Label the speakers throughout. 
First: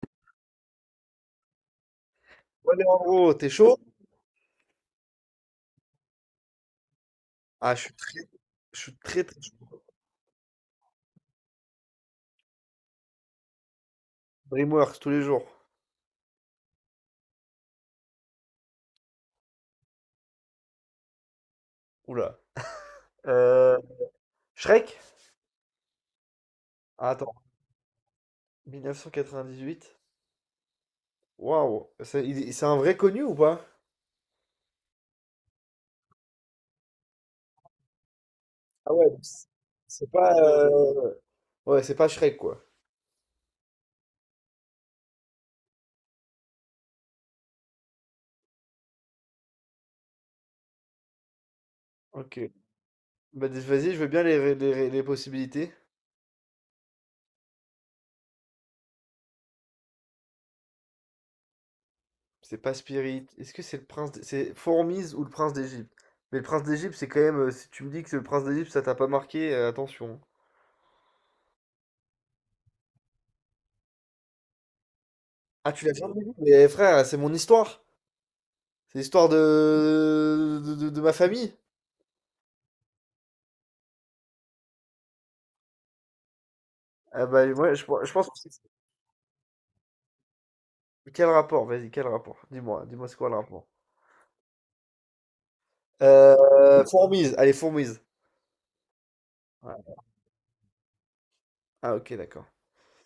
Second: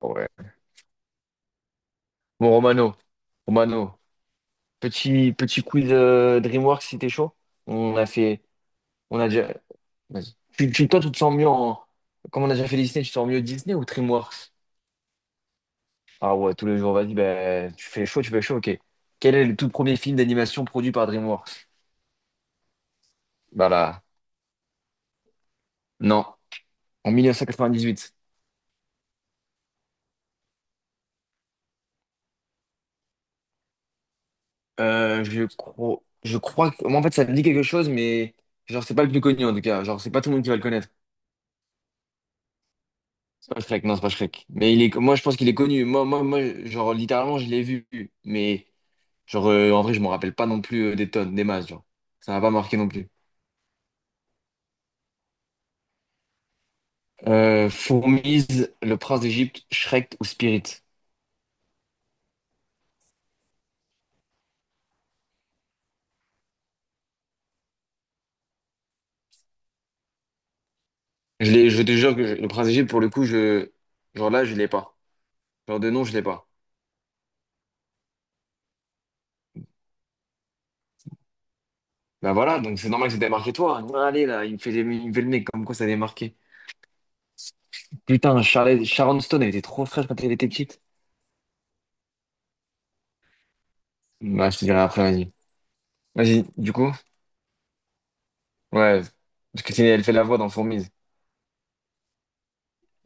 Speaker 1: Ouais. Bon,
Speaker 2: Ouais, mais
Speaker 1: Romano,
Speaker 2: en gros, t'es chaud?
Speaker 1: Romano, petit quiz DreamWorks si t'es chaud.
Speaker 2: Ah,
Speaker 1: On a fait,
Speaker 2: je suis
Speaker 1: on
Speaker 2: très,
Speaker 1: a
Speaker 2: très
Speaker 1: déjà.
Speaker 2: chaud.
Speaker 1: Vas-y. Toi, tu te sens mieux en. Comme on a déjà fait Disney, tu te sens mieux Disney ou DreamWorks?
Speaker 2: DreamWorks tous les jours.
Speaker 1: Ah ouais, tous les jours, vas-y, ben, tu fais chaud, ok. Quel est le tout premier film d'animation produit par DreamWorks?
Speaker 2: Oula.
Speaker 1: Bah
Speaker 2: Euh,
Speaker 1: là,
Speaker 2: Shrek?
Speaker 1: non,
Speaker 2: Ah,
Speaker 1: en
Speaker 2: attends.
Speaker 1: 1998.
Speaker 2: 1998. Waouh. C'est un vrai connu ou pas?
Speaker 1: Je crois que, moi, en fait, ça me dit quelque chose, mais genre,
Speaker 2: Ah
Speaker 1: c'est pas
Speaker 2: ouais,
Speaker 1: le
Speaker 2: donc
Speaker 1: plus connu
Speaker 2: c'est
Speaker 1: en tout cas. Genre,
Speaker 2: c'est
Speaker 1: c'est pas tout
Speaker 2: pas.
Speaker 1: le monde qui va le connaître.
Speaker 2: Ouais, c'est pas Shrek, quoi.
Speaker 1: C'est pas Shrek, non, c'est pas Shrek. Mais il est, moi, je pense qu'il est connu. Moi, genre, littéralement, je l'ai vu. Mais, genre, en vrai, je m'en rappelle pas non plus des tonnes, des masses, genre. Ça
Speaker 2: Ok.
Speaker 1: m'a pas marqué non plus.
Speaker 2: Bah, dis- vas-y, je veux bien les possibilités.
Speaker 1: Fourmise, Le Prince d'Égypte, Shrek ou Spirit?
Speaker 2: C'est pas Spirit. Est-ce que c'est le prince. D- C'est Fourmise ou le prince d'Égypte? Mais le prince d'Égypte, c'est quand même. Si tu me dis que c'est le prince d'Égypte, ça t'a pas marqué, attention.
Speaker 1: Je l'ai, je te jure que je- Le Prince d'Égypte, pour le coup, je, genre là, je l'ai pas.
Speaker 2: Ah,
Speaker 1: Genre
Speaker 2: tu
Speaker 1: de
Speaker 2: l'as
Speaker 1: nom, je
Speaker 2: jamais
Speaker 1: l'ai
Speaker 2: vu?
Speaker 1: pas.
Speaker 2: Mais frère, c'est mon histoire. C'est l'histoire de... De ma famille?
Speaker 1: Bah voilà, donc c'est normal que ça t'ait marqué toi. Allez, là, il me fait, des- il me fait le nez, comme quoi ça t'est marqué.
Speaker 2: Ah bah ouais, je pense que
Speaker 1: Putain,
Speaker 2: c'est-
Speaker 1: Charlotte, Sharon Stone, elle était trop fraîche quand elle était petite.
Speaker 2: Quel rapport? Vas-y, quel rapport? Dis-moi, dis-moi c'est quoi le rapport?
Speaker 1: Bah, je te dirai après, vas-y. Vas-y, du coup.
Speaker 2: Fourmise, allez, fourmise.
Speaker 1: Ouais, parce que c'est-
Speaker 2: Ouais.
Speaker 1: elle fait la voix dans Fourmise.
Speaker 2: Ah ok, d'accord.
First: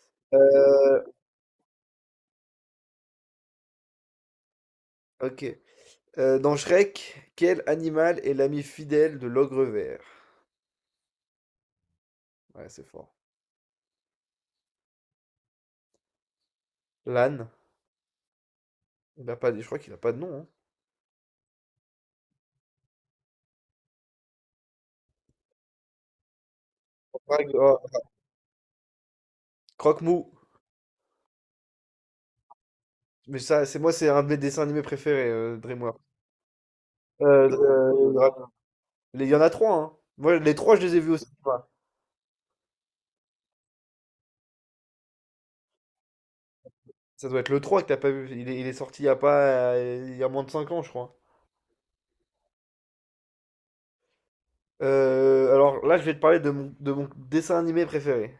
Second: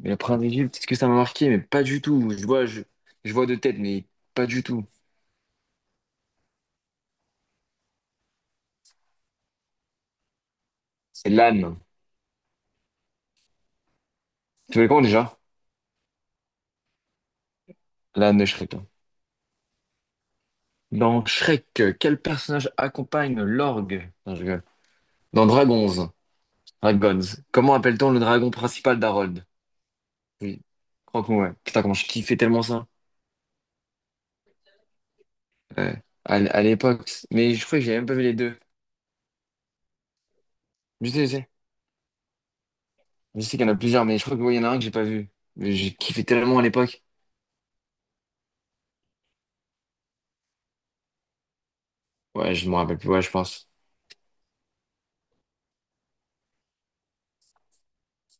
Speaker 1: Mais le prince d'Égypte, est-ce que
Speaker 2: Euh,
Speaker 1: ça m'a marqué? Mais pas du tout. Je vois de tête, mais pas du tout.
Speaker 2: ok. Dans Shrek, quel animal est l'ami fidèle de l'ogre vert?
Speaker 1: C'est l'âne.
Speaker 2: Ouais, c'est fort.
Speaker 1: Tu veux comment déjà?
Speaker 2: L'âne.
Speaker 1: L'âne de Shrek, hein.
Speaker 2: Il a pas, je crois qu'il a pas de nom, hein.
Speaker 1: Dans Shrek, quel personnage accompagne l'orgue? Non, je rigole. Dans Dragons, Dragons,
Speaker 2: Croque-
Speaker 1: comment
Speaker 2: oh,
Speaker 1: appelle-t-on le dragon principal d'Harold?
Speaker 2: Croque-mou.
Speaker 1: Oui, crois-moi, ouais. Putain, comment je kiffais tellement ça.
Speaker 2: Mais ça, c'est moi, c'est un de mes dessins animés préférés, DreamWorks.
Speaker 1: Ouais. À, l- à l'époque.
Speaker 2: Euh,
Speaker 1: Mais je crois que j'ai même pas vu les
Speaker 2: euh,
Speaker 1: deux.
Speaker 2: Il y en a trois, hein. Moi, les trois, je les ai
Speaker 1: Je
Speaker 2: vus
Speaker 1: sais,
Speaker 2: aussi.
Speaker 1: je sais. Je sais qu'il y en a plusieurs, mais je crois que ouais, il y en a un que j'ai pas vu. Mais j'ai kiffé tellement à l'époque.
Speaker 2: Ça doit être le 3 que t'as pas vu. Il est sorti il y a pas, il y a moins de cinq ans, je crois.
Speaker 1: Ouais, je me rappelle plus, ouais, je pense.
Speaker 2: Alors là, je vais te parler de de mon dessin animé préféré.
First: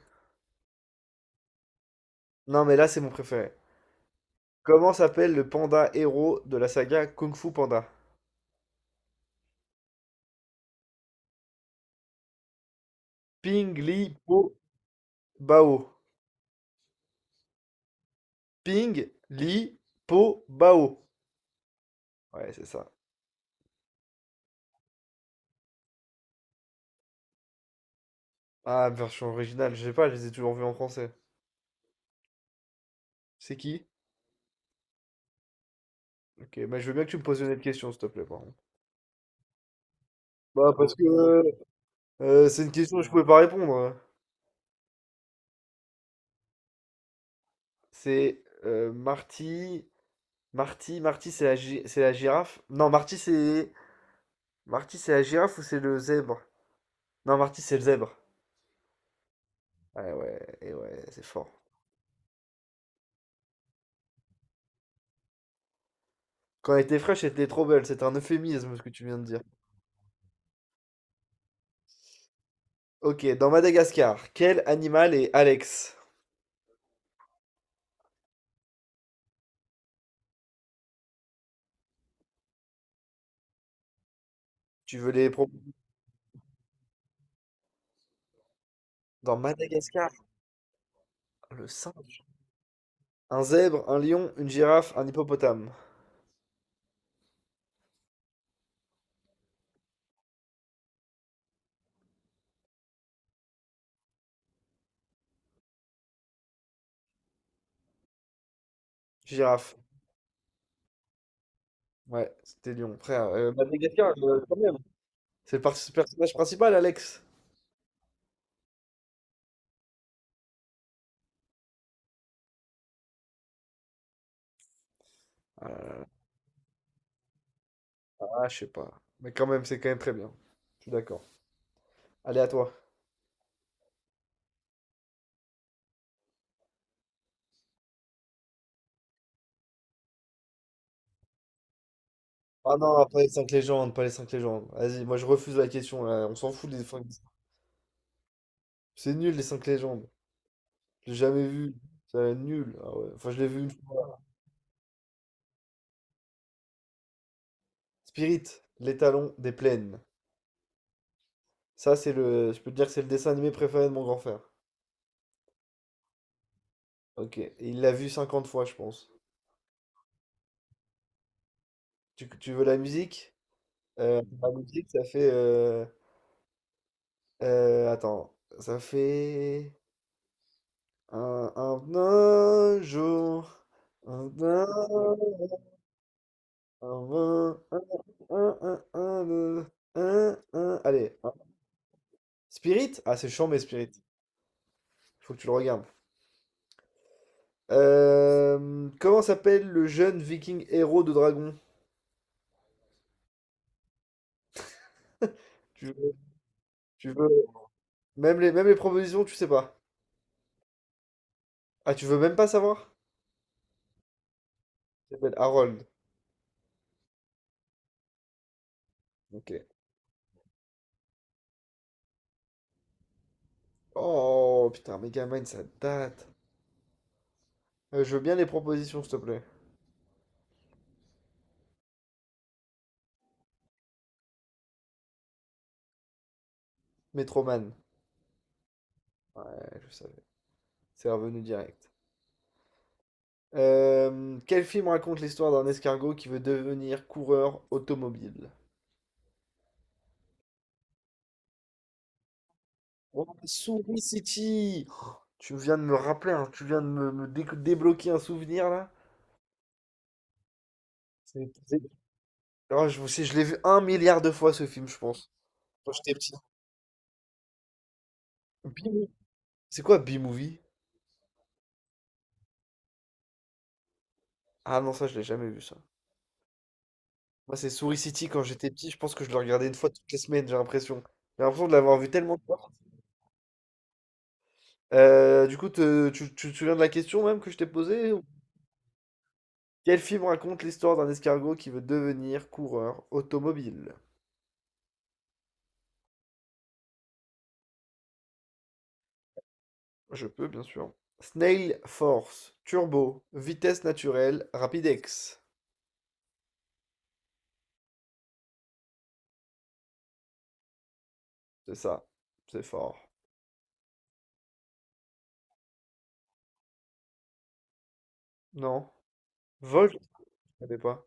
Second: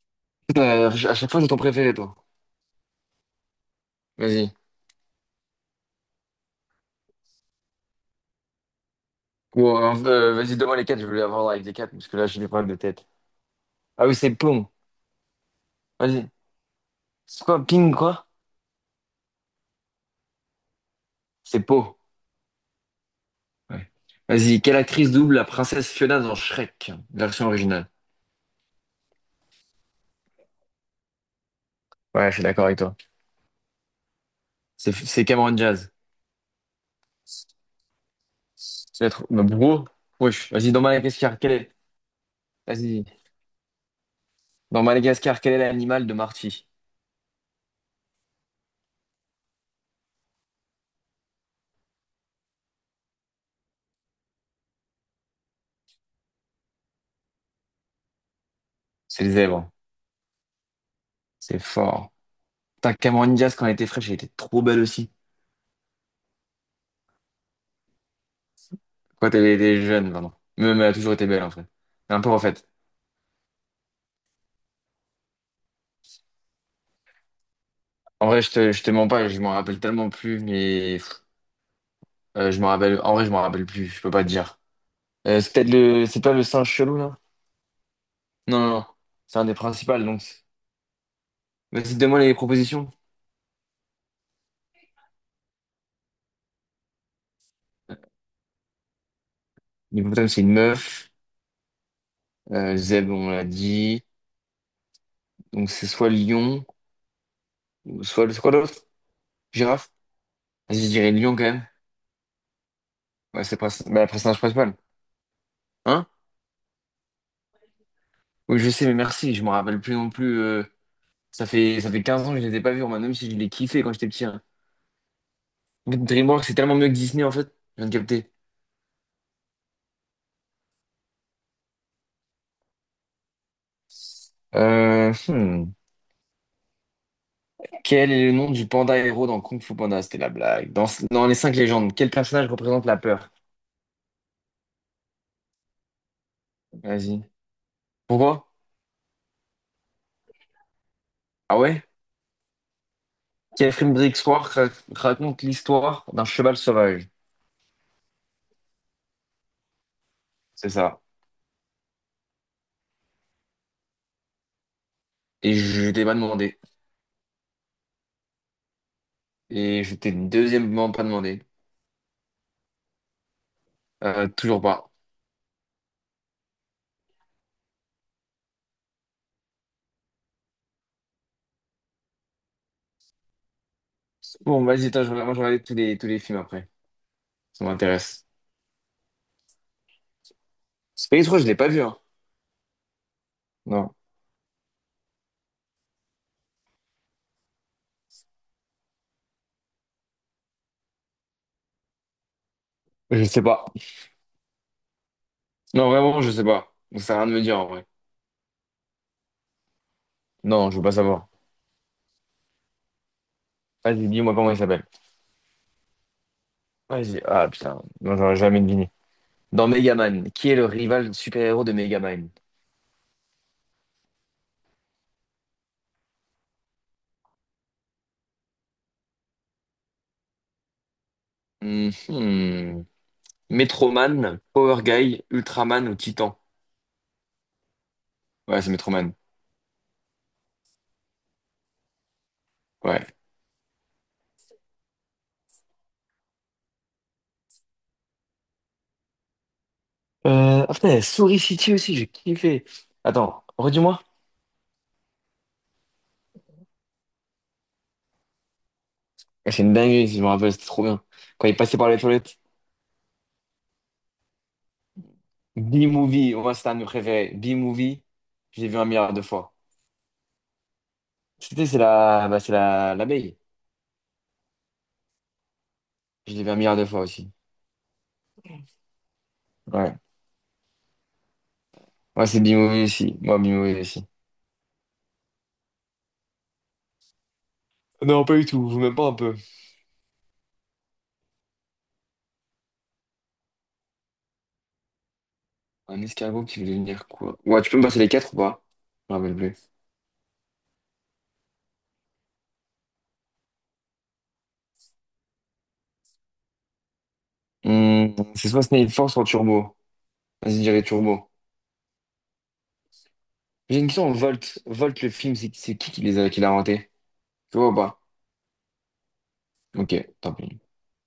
Speaker 1: Putain, à chaque fois, j'ai ton préféré, toi.
Speaker 2: Non, mais là, c'est mon préféré.
Speaker 1: Vas-y.
Speaker 2: Comment s'appelle le panda héros de la saga Kung Fu Panda?
Speaker 1: Ou, vas-y, donne-moi les quatre, je voulais avoir avec les quatre, parce que là, j'ai des problèmes de tête.
Speaker 2: Ping Li
Speaker 1: Ah oui, c'est
Speaker 2: Po
Speaker 1: Pong.
Speaker 2: Bao.
Speaker 1: Vas-y. C'est quoi, Ping, quoi?
Speaker 2: Ping Li Po Bao.
Speaker 1: C'est Po.
Speaker 2: Ouais, c'est ça.
Speaker 1: Ouais. Vas-y, quelle actrice double la princesse Fiona dans Shrek, version originale?
Speaker 2: Ah, version originale, je sais pas, je les ai toujours vus en français.
Speaker 1: Ouais, je suis d'accord avec toi.
Speaker 2: C'est qui?
Speaker 1: C'est Cameron Diaz.
Speaker 2: Ok, mais je veux bien que tu me poses une autre question, s'il te plaît, par contre.
Speaker 1: Tu vas être... Bah, bro. Wesh.
Speaker 2: Bah,
Speaker 1: Vas-y, dans
Speaker 2: parce que
Speaker 1: Madagascar, quel est...
Speaker 2: c'est une question que
Speaker 1: Vas-y.
Speaker 2: je pouvais pas répondre, hein.
Speaker 1: Dans Madagascar, quel est l'animal de Marty?
Speaker 2: C'est Marty. Marty c'est la, gi- c'est la girafe. Non, Marty c'est la girafe ou c'est le zèbre? Non, Marty c'est le zèbre.
Speaker 1: C'est le zèbre.
Speaker 2: Ouais, ouais, et ouais, c'est fort.
Speaker 1: C'est fort. Putain, Cameron Diaz, quand elle était fraîche, elle était trop belle aussi.
Speaker 2: Quand elle était fraîche, elle était trop belle. C'est un euphémisme ce que tu viens de
Speaker 1: Quand
Speaker 2: dire.
Speaker 1: elle était jeune, pardon. Même elle a toujours été belle, en fait. Un peu en fait.
Speaker 2: Ok, dans Madagascar, quel animal est Alex?
Speaker 1: En vrai, je te mens pas, je m'en rappelle tellement plus, mais pff, je m'en rappelle. En vrai, je m'en rappelle plus, je peux pas te dire.
Speaker 2: Tu veux les pro...
Speaker 1: C'est peut-être le. C'est pas le singe chelou, là? Non, non, non.
Speaker 2: Dans
Speaker 1: C'est un des principaux,
Speaker 2: Madagascar,
Speaker 1: donc.
Speaker 2: le
Speaker 1: Vas-y, donne-moi
Speaker 2: singe.
Speaker 1: les propositions.
Speaker 2: Un zèbre, un lion, une girafe, un hippopotame.
Speaker 1: L'hippopotame, c'est une meuf. Zèbre, on l'a dit. Donc, c'est soit lion, ou soit. C'est quoi l'autre?
Speaker 2: Girafe.
Speaker 1: Girafe? Vas-y, je dirais lion, quand même.
Speaker 2: Ouais, c'était lion, frère.
Speaker 1: Ouais, c'est le princi- bah, le
Speaker 2: Madagascar,
Speaker 1: personnage
Speaker 2: quand
Speaker 1: principal.
Speaker 2: même. C'est le par-
Speaker 1: Hein?
Speaker 2: personnage principal, Alex.
Speaker 1: Oui, je sais, mais merci, je m'en rappelle plus non plus. Ça fait 15 ans que je les ai pas vus, Roman, même si je les kiffais quand j'étais petit, hein. En fait,
Speaker 2: Ah,
Speaker 1: DreamWorks, c'est tellement mieux que Disney, en fait. Je viens de
Speaker 2: là
Speaker 1: capter.
Speaker 2: là, je sais pas. Mais quand même, c'est quand même très bien. Je suis d'accord. Allez, à toi.
Speaker 1: Euh, hmm. Quel est le nom du panda héros dans Kung Fu Panda? C'était la blague. Dans, dans les cinq légendes, quel personnage
Speaker 2: Ah
Speaker 1: représente la
Speaker 2: non, pas les
Speaker 1: peur?
Speaker 2: cinq légendes, pas les cinq légendes. Vas-y, moi je refuse la question là. On s'en fout des cinq
Speaker 1: Vas-y. Pourquoi?
Speaker 2: C'est nul les cinq légendes. J'ai jamais
Speaker 1: Ah
Speaker 2: vu.
Speaker 1: ouais?
Speaker 2: C'est nul. Ah ouais. Enfin, je l'ai vu une
Speaker 1: Quel film
Speaker 2: fois.
Speaker 1: d'histoire ra- raconte l'histoire d'un cheval sauvage?
Speaker 2: Spirit, l'étalon des plaines.
Speaker 1: C'est ça.
Speaker 2: Ça, c'est le. Je peux te dire que c'est le dessin animé préféré de mon grand frère.
Speaker 1: Et je t'ai pas demandé.
Speaker 2: Ok. Et Il l'a vu cinquante fois, je pense.
Speaker 1: Et je t'ai deuxièmement pas demandé.
Speaker 2: Tu veux la musique? La
Speaker 1: Toujours
Speaker 2: musique,
Speaker 1: pas.
Speaker 2: ça fait. Attends. Ça fait. Un, un, un jour. Un,
Speaker 1: Bon,
Speaker 2: un
Speaker 1: vas-y, attends, je vais regarder tous les films après.
Speaker 2: Un,
Speaker 1: Ça
Speaker 2: un,
Speaker 1: m'intéresse.
Speaker 2: un, un, deux, un, un. Allez,
Speaker 1: Space
Speaker 2: un.
Speaker 1: 3, je l'ai pas vu, hein.
Speaker 2: Spirit? Ah, c'est chiant, mais Spirit.
Speaker 1: Non.
Speaker 2: Faut que tu le regardes. Comment s'appelle le jeune viking héros de dragon?
Speaker 1: Je sais pas.
Speaker 2: Tu
Speaker 1: Non,
Speaker 2: veux,
Speaker 1: vraiment, je sais pas. Ça
Speaker 2: tu
Speaker 1: sert à rien
Speaker 2: veux...
Speaker 1: de me dire en vrai.
Speaker 2: Même les propositions, tu sais pas.
Speaker 1: Non, je veux pas savoir.
Speaker 2: Ah, tu veux même pas savoir?
Speaker 1: Vas-y, dis-moi comment il s'appelle.
Speaker 2: Il s'appelle Harold.
Speaker 1: Vas-y. Ah putain, non, j'aurais jamais deviné.
Speaker 2: Ok.
Speaker 1: Dans Megaman, qui est le rival super-héros de Megaman?
Speaker 2: Oh, putain, Megamind, ça date. Je veux bien les propositions, s'il te plaît.
Speaker 1: Mhm. Metroman, Power Guy, Ultraman ou Titan?
Speaker 2: Metroman.
Speaker 1: Ouais, c'est Metroman.
Speaker 2: Ouais, je savais. C'est revenu direct.
Speaker 1: Ouais.
Speaker 2: Quel film raconte l'histoire d'un escargot qui veut devenir coureur automobile?
Speaker 1: Ah putain, il y a Souris City aussi, j'ai kiffé.
Speaker 2: Oh,
Speaker 1: Attends, redis-moi.
Speaker 2: Souris City! Oh, tu viens de me rappeler, hein, tu viens de me dé- débloquer un souvenir là.
Speaker 1: Ah, c'est une dinguerie, si je me rappelle, c'était trop bien. Quand il passait
Speaker 2: C'est-
Speaker 1: par les toilettes.
Speaker 2: Oh, sais, je l'ai vu un milliard de fois ce film, je pense. Quand j'étais petit.
Speaker 1: B-Movie, moi, c'était un de mes préférés. B-Movie, j'ai vu un
Speaker 2: B-Movie.
Speaker 1: milliard de fois.
Speaker 2: C'est quoi B-Movie?
Speaker 1: Tu sais, c'est la, bah, c'est la, l'abeille.
Speaker 2: Ah non, ça je l'ai jamais vu ça.
Speaker 1: Je l'ai vu un milliard de fois aussi.
Speaker 2: Moi c'est Souris City quand j'étais petit, je pense que je le regardais une fois
Speaker 1: Ouais.
Speaker 2: toutes les semaines, j'ai l'impression. J'ai l'impression de l'avoir vu
Speaker 1: Moi
Speaker 2: tellement
Speaker 1: c'est
Speaker 2: de fois.
Speaker 1: Bimoué aussi. Moi, Bimoué aussi.
Speaker 2: Du coup, te- tu te souviens de la question même que je t'ai posée? Ou-
Speaker 1: Non, pas du tout. Vous même pas un peu.
Speaker 2: Quel film raconte l'histoire d'un escargot qui veut devenir coureur automobile?
Speaker 1: Un escargot qui veut devenir quoi? Ouais, tu peux me passer les quatre ou pas? Je me rappelle plus.
Speaker 2: Je peux, bien sûr. Snail Force, Turbo, Vitesse naturelle, Rapidex.
Speaker 1: Hmm, c'est soit Snake Force soit Turbo. Vas-y, je dirais Turbo.
Speaker 2: C'est ça. C'est fort.
Speaker 1: J'ai une question, Volt. Volt, le film, c'est qui les a, qui l'a inventé? Tu vois ou pas?
Speaker 2: Non. Volt,
Speaker 1: Ok,
Speaker 2: je
Speaker 1: tant pis.
Speaker 2: connais pas.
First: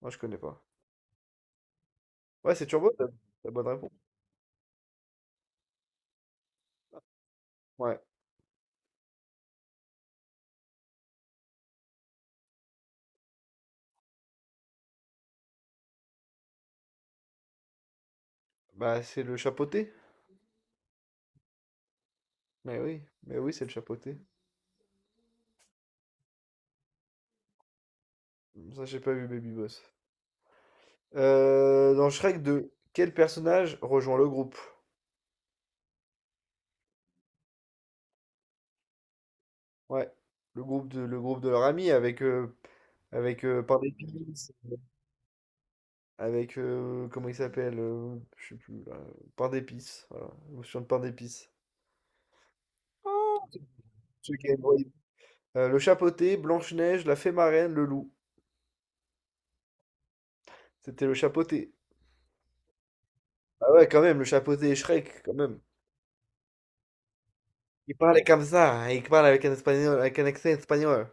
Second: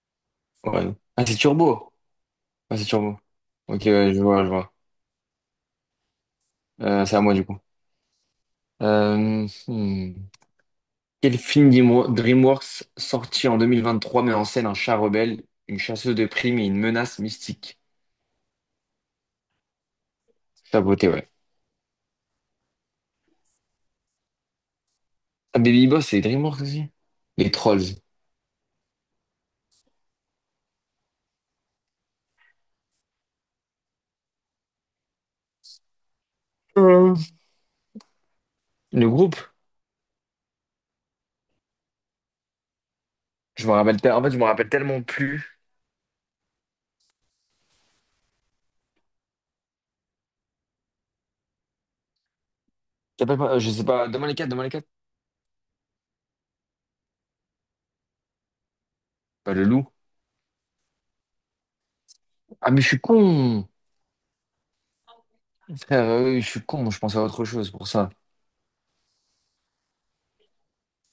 Speaker 2: Moi, je connais pas.
Speaker 1: Ouais. Ah, c'est Turbo.
Speaker 2: Ouais, c'est
Speaker 1: Ah, c'est
Speaker 2: Turbo, la
Speaker 1: Turbo.
Speaker 2: la bonne
Speaker 1: Ok,
Speaker 2: réponse.
Speaker 1: ouais, je vois, je vois. C'est à moi, du coup.
Speaker 2: Ouais.
Speaker 1: Euh, hmm. Quel film Dimo- DreamWorks sorti en 2023 met en scène un chat rebelle, une chasseuse de primes et une menace mystique?
Speaker 2: Bah, c'est le chapeauté.
Speaker 1: Saboté, ouais.
Speaker 2: Mais oui, c'est le chapeauté.
Speaker 1: Ah, Baby Boss, c'est DreamWorks aussi? Les Trolls.
Speaker 2: Ça, j'ai pas vu Baby Boss. Dans Shrek 2, quel personnage rejoint le groupe?
Speaker 1: Euh, Le groupe?
Speaker 2: Ouais. Le groupe de leur ami avec, avec
Speaker 1: Je me rappelle, te- en fait, je me
Speaker 2: Parle-Épice.
Speaker 1: rappelle tellement plus.
Speaker 2: Avec, comment il s'appelle Je sais plus, là. Pain d'épices. Voilà, je de pain d'épices.
Speaker 1: Ça s'appelle pas- je sais pas, demain
Speaker 2: Ceux
Speaker 1: les
Speaker 2: qui
Speaker 1: 4.
Speaker 2: avaient le
Speaker 1: Demain les quatre.
Speaker 2: royaume. Le chapeauté, Blanche-Neige, la fée marraine, le loup.
Speaker 1: Pas le loup.
Speaker 2: C'était le chapeauté.
Speaker 1: Ah, mais je suis con!
Speaker 2: Ah ouais, quand même, le chapeauté et Shrek, quand même.
Speaker 1: Frère, oui, je suis con, je pensais à autre chose pour
Speaker 2: Il
Speaker 1: ça.
Speaker 2: parlait comme ça, hein, il parle avec un espagnol, avec un accent espagnol.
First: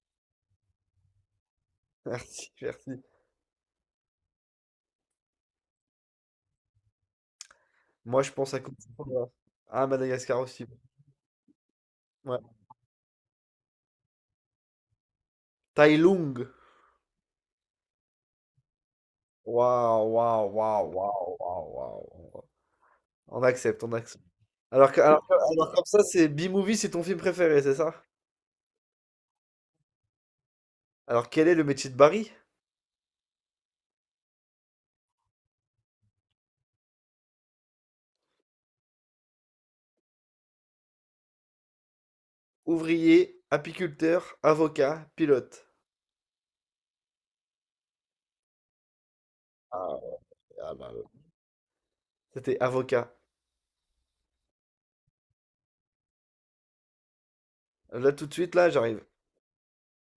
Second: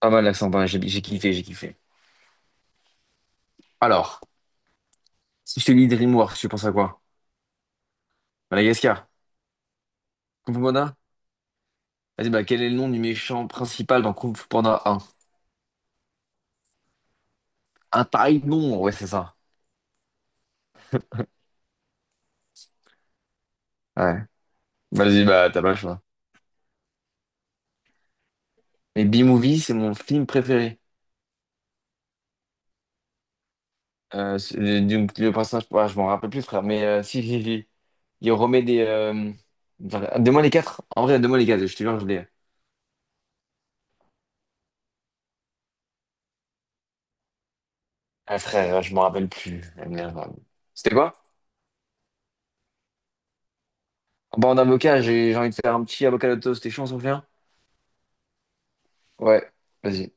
Speaker 1: Pas mal l'accent, pas mal, j'ai kiffé, j'ai kiffé.
Speaker 2: Merci, merci.
Speaker 1: Alors, si je te dis DreamWorks, tu penses à quoi?
Speaker 2: Moi, je pense à Côte
Speaker 1: Madagascar?
Speaker 2: d'Ivoire. Ah, Madagascar
Speaker 1: Kung Fu
Speaker 2: aussi.
Speaker 1: Panda? Vas-y,
Speaker 2: Ouais.
Speaker 1: bah, quel est le nom du méchant principal dans Kung Fu Panda?
Speaker 2: Tai Lung.
Speaker 1: Un pareil nombre, ouais, c'est ça.
Speaker 2: Waouh, waouh, waouh, waouh, waouh, waouh, waouh. On accepte, on accepte.
Speaker 1: Ouais.
Speaker 2: Alors, que-
Speaker 1: Vas-y,
Speaker 2: alors, que-
Speaker 1: bah, t'as pas
Speaker 2: alors
Speaker 1: le
Speaker 2: comme
Speaker 1: choix.
Speaker 2: ça, c'est B-Movie, c'est ton film préféré, c'est ça?
Speaker 1: Mais B-Movie, c'est mon film préféré.
Speaker 2: Alors, quel est le métier de Barry?
Speaker 1: C'est- du, le personnage, ah, je m'en rappelle plus, frère, mais si. Il remet des. Enfin, donne-moi les quatre. En vrai, donne-moi les quatre, je te jure, je l'ai.
Speaker 2: Ouvrier, apiculteur, avocat, pilote.
Speaker 1: Ah, frère, je m'en rappelle plus.
Speaker 2: Ah ouais, ah bah
Speaker 1: C'était quoi?
Speaker 2: ouais. C'était avocat.
Speaker 1: Bah, en avocat, j'ai envie de faire un petit avocat de toast, t'es chaud, on s'en fait un?
Speaker 2: Là, tout de suite, là, j'arrive.
Speaker 1: Ouais, vas-y.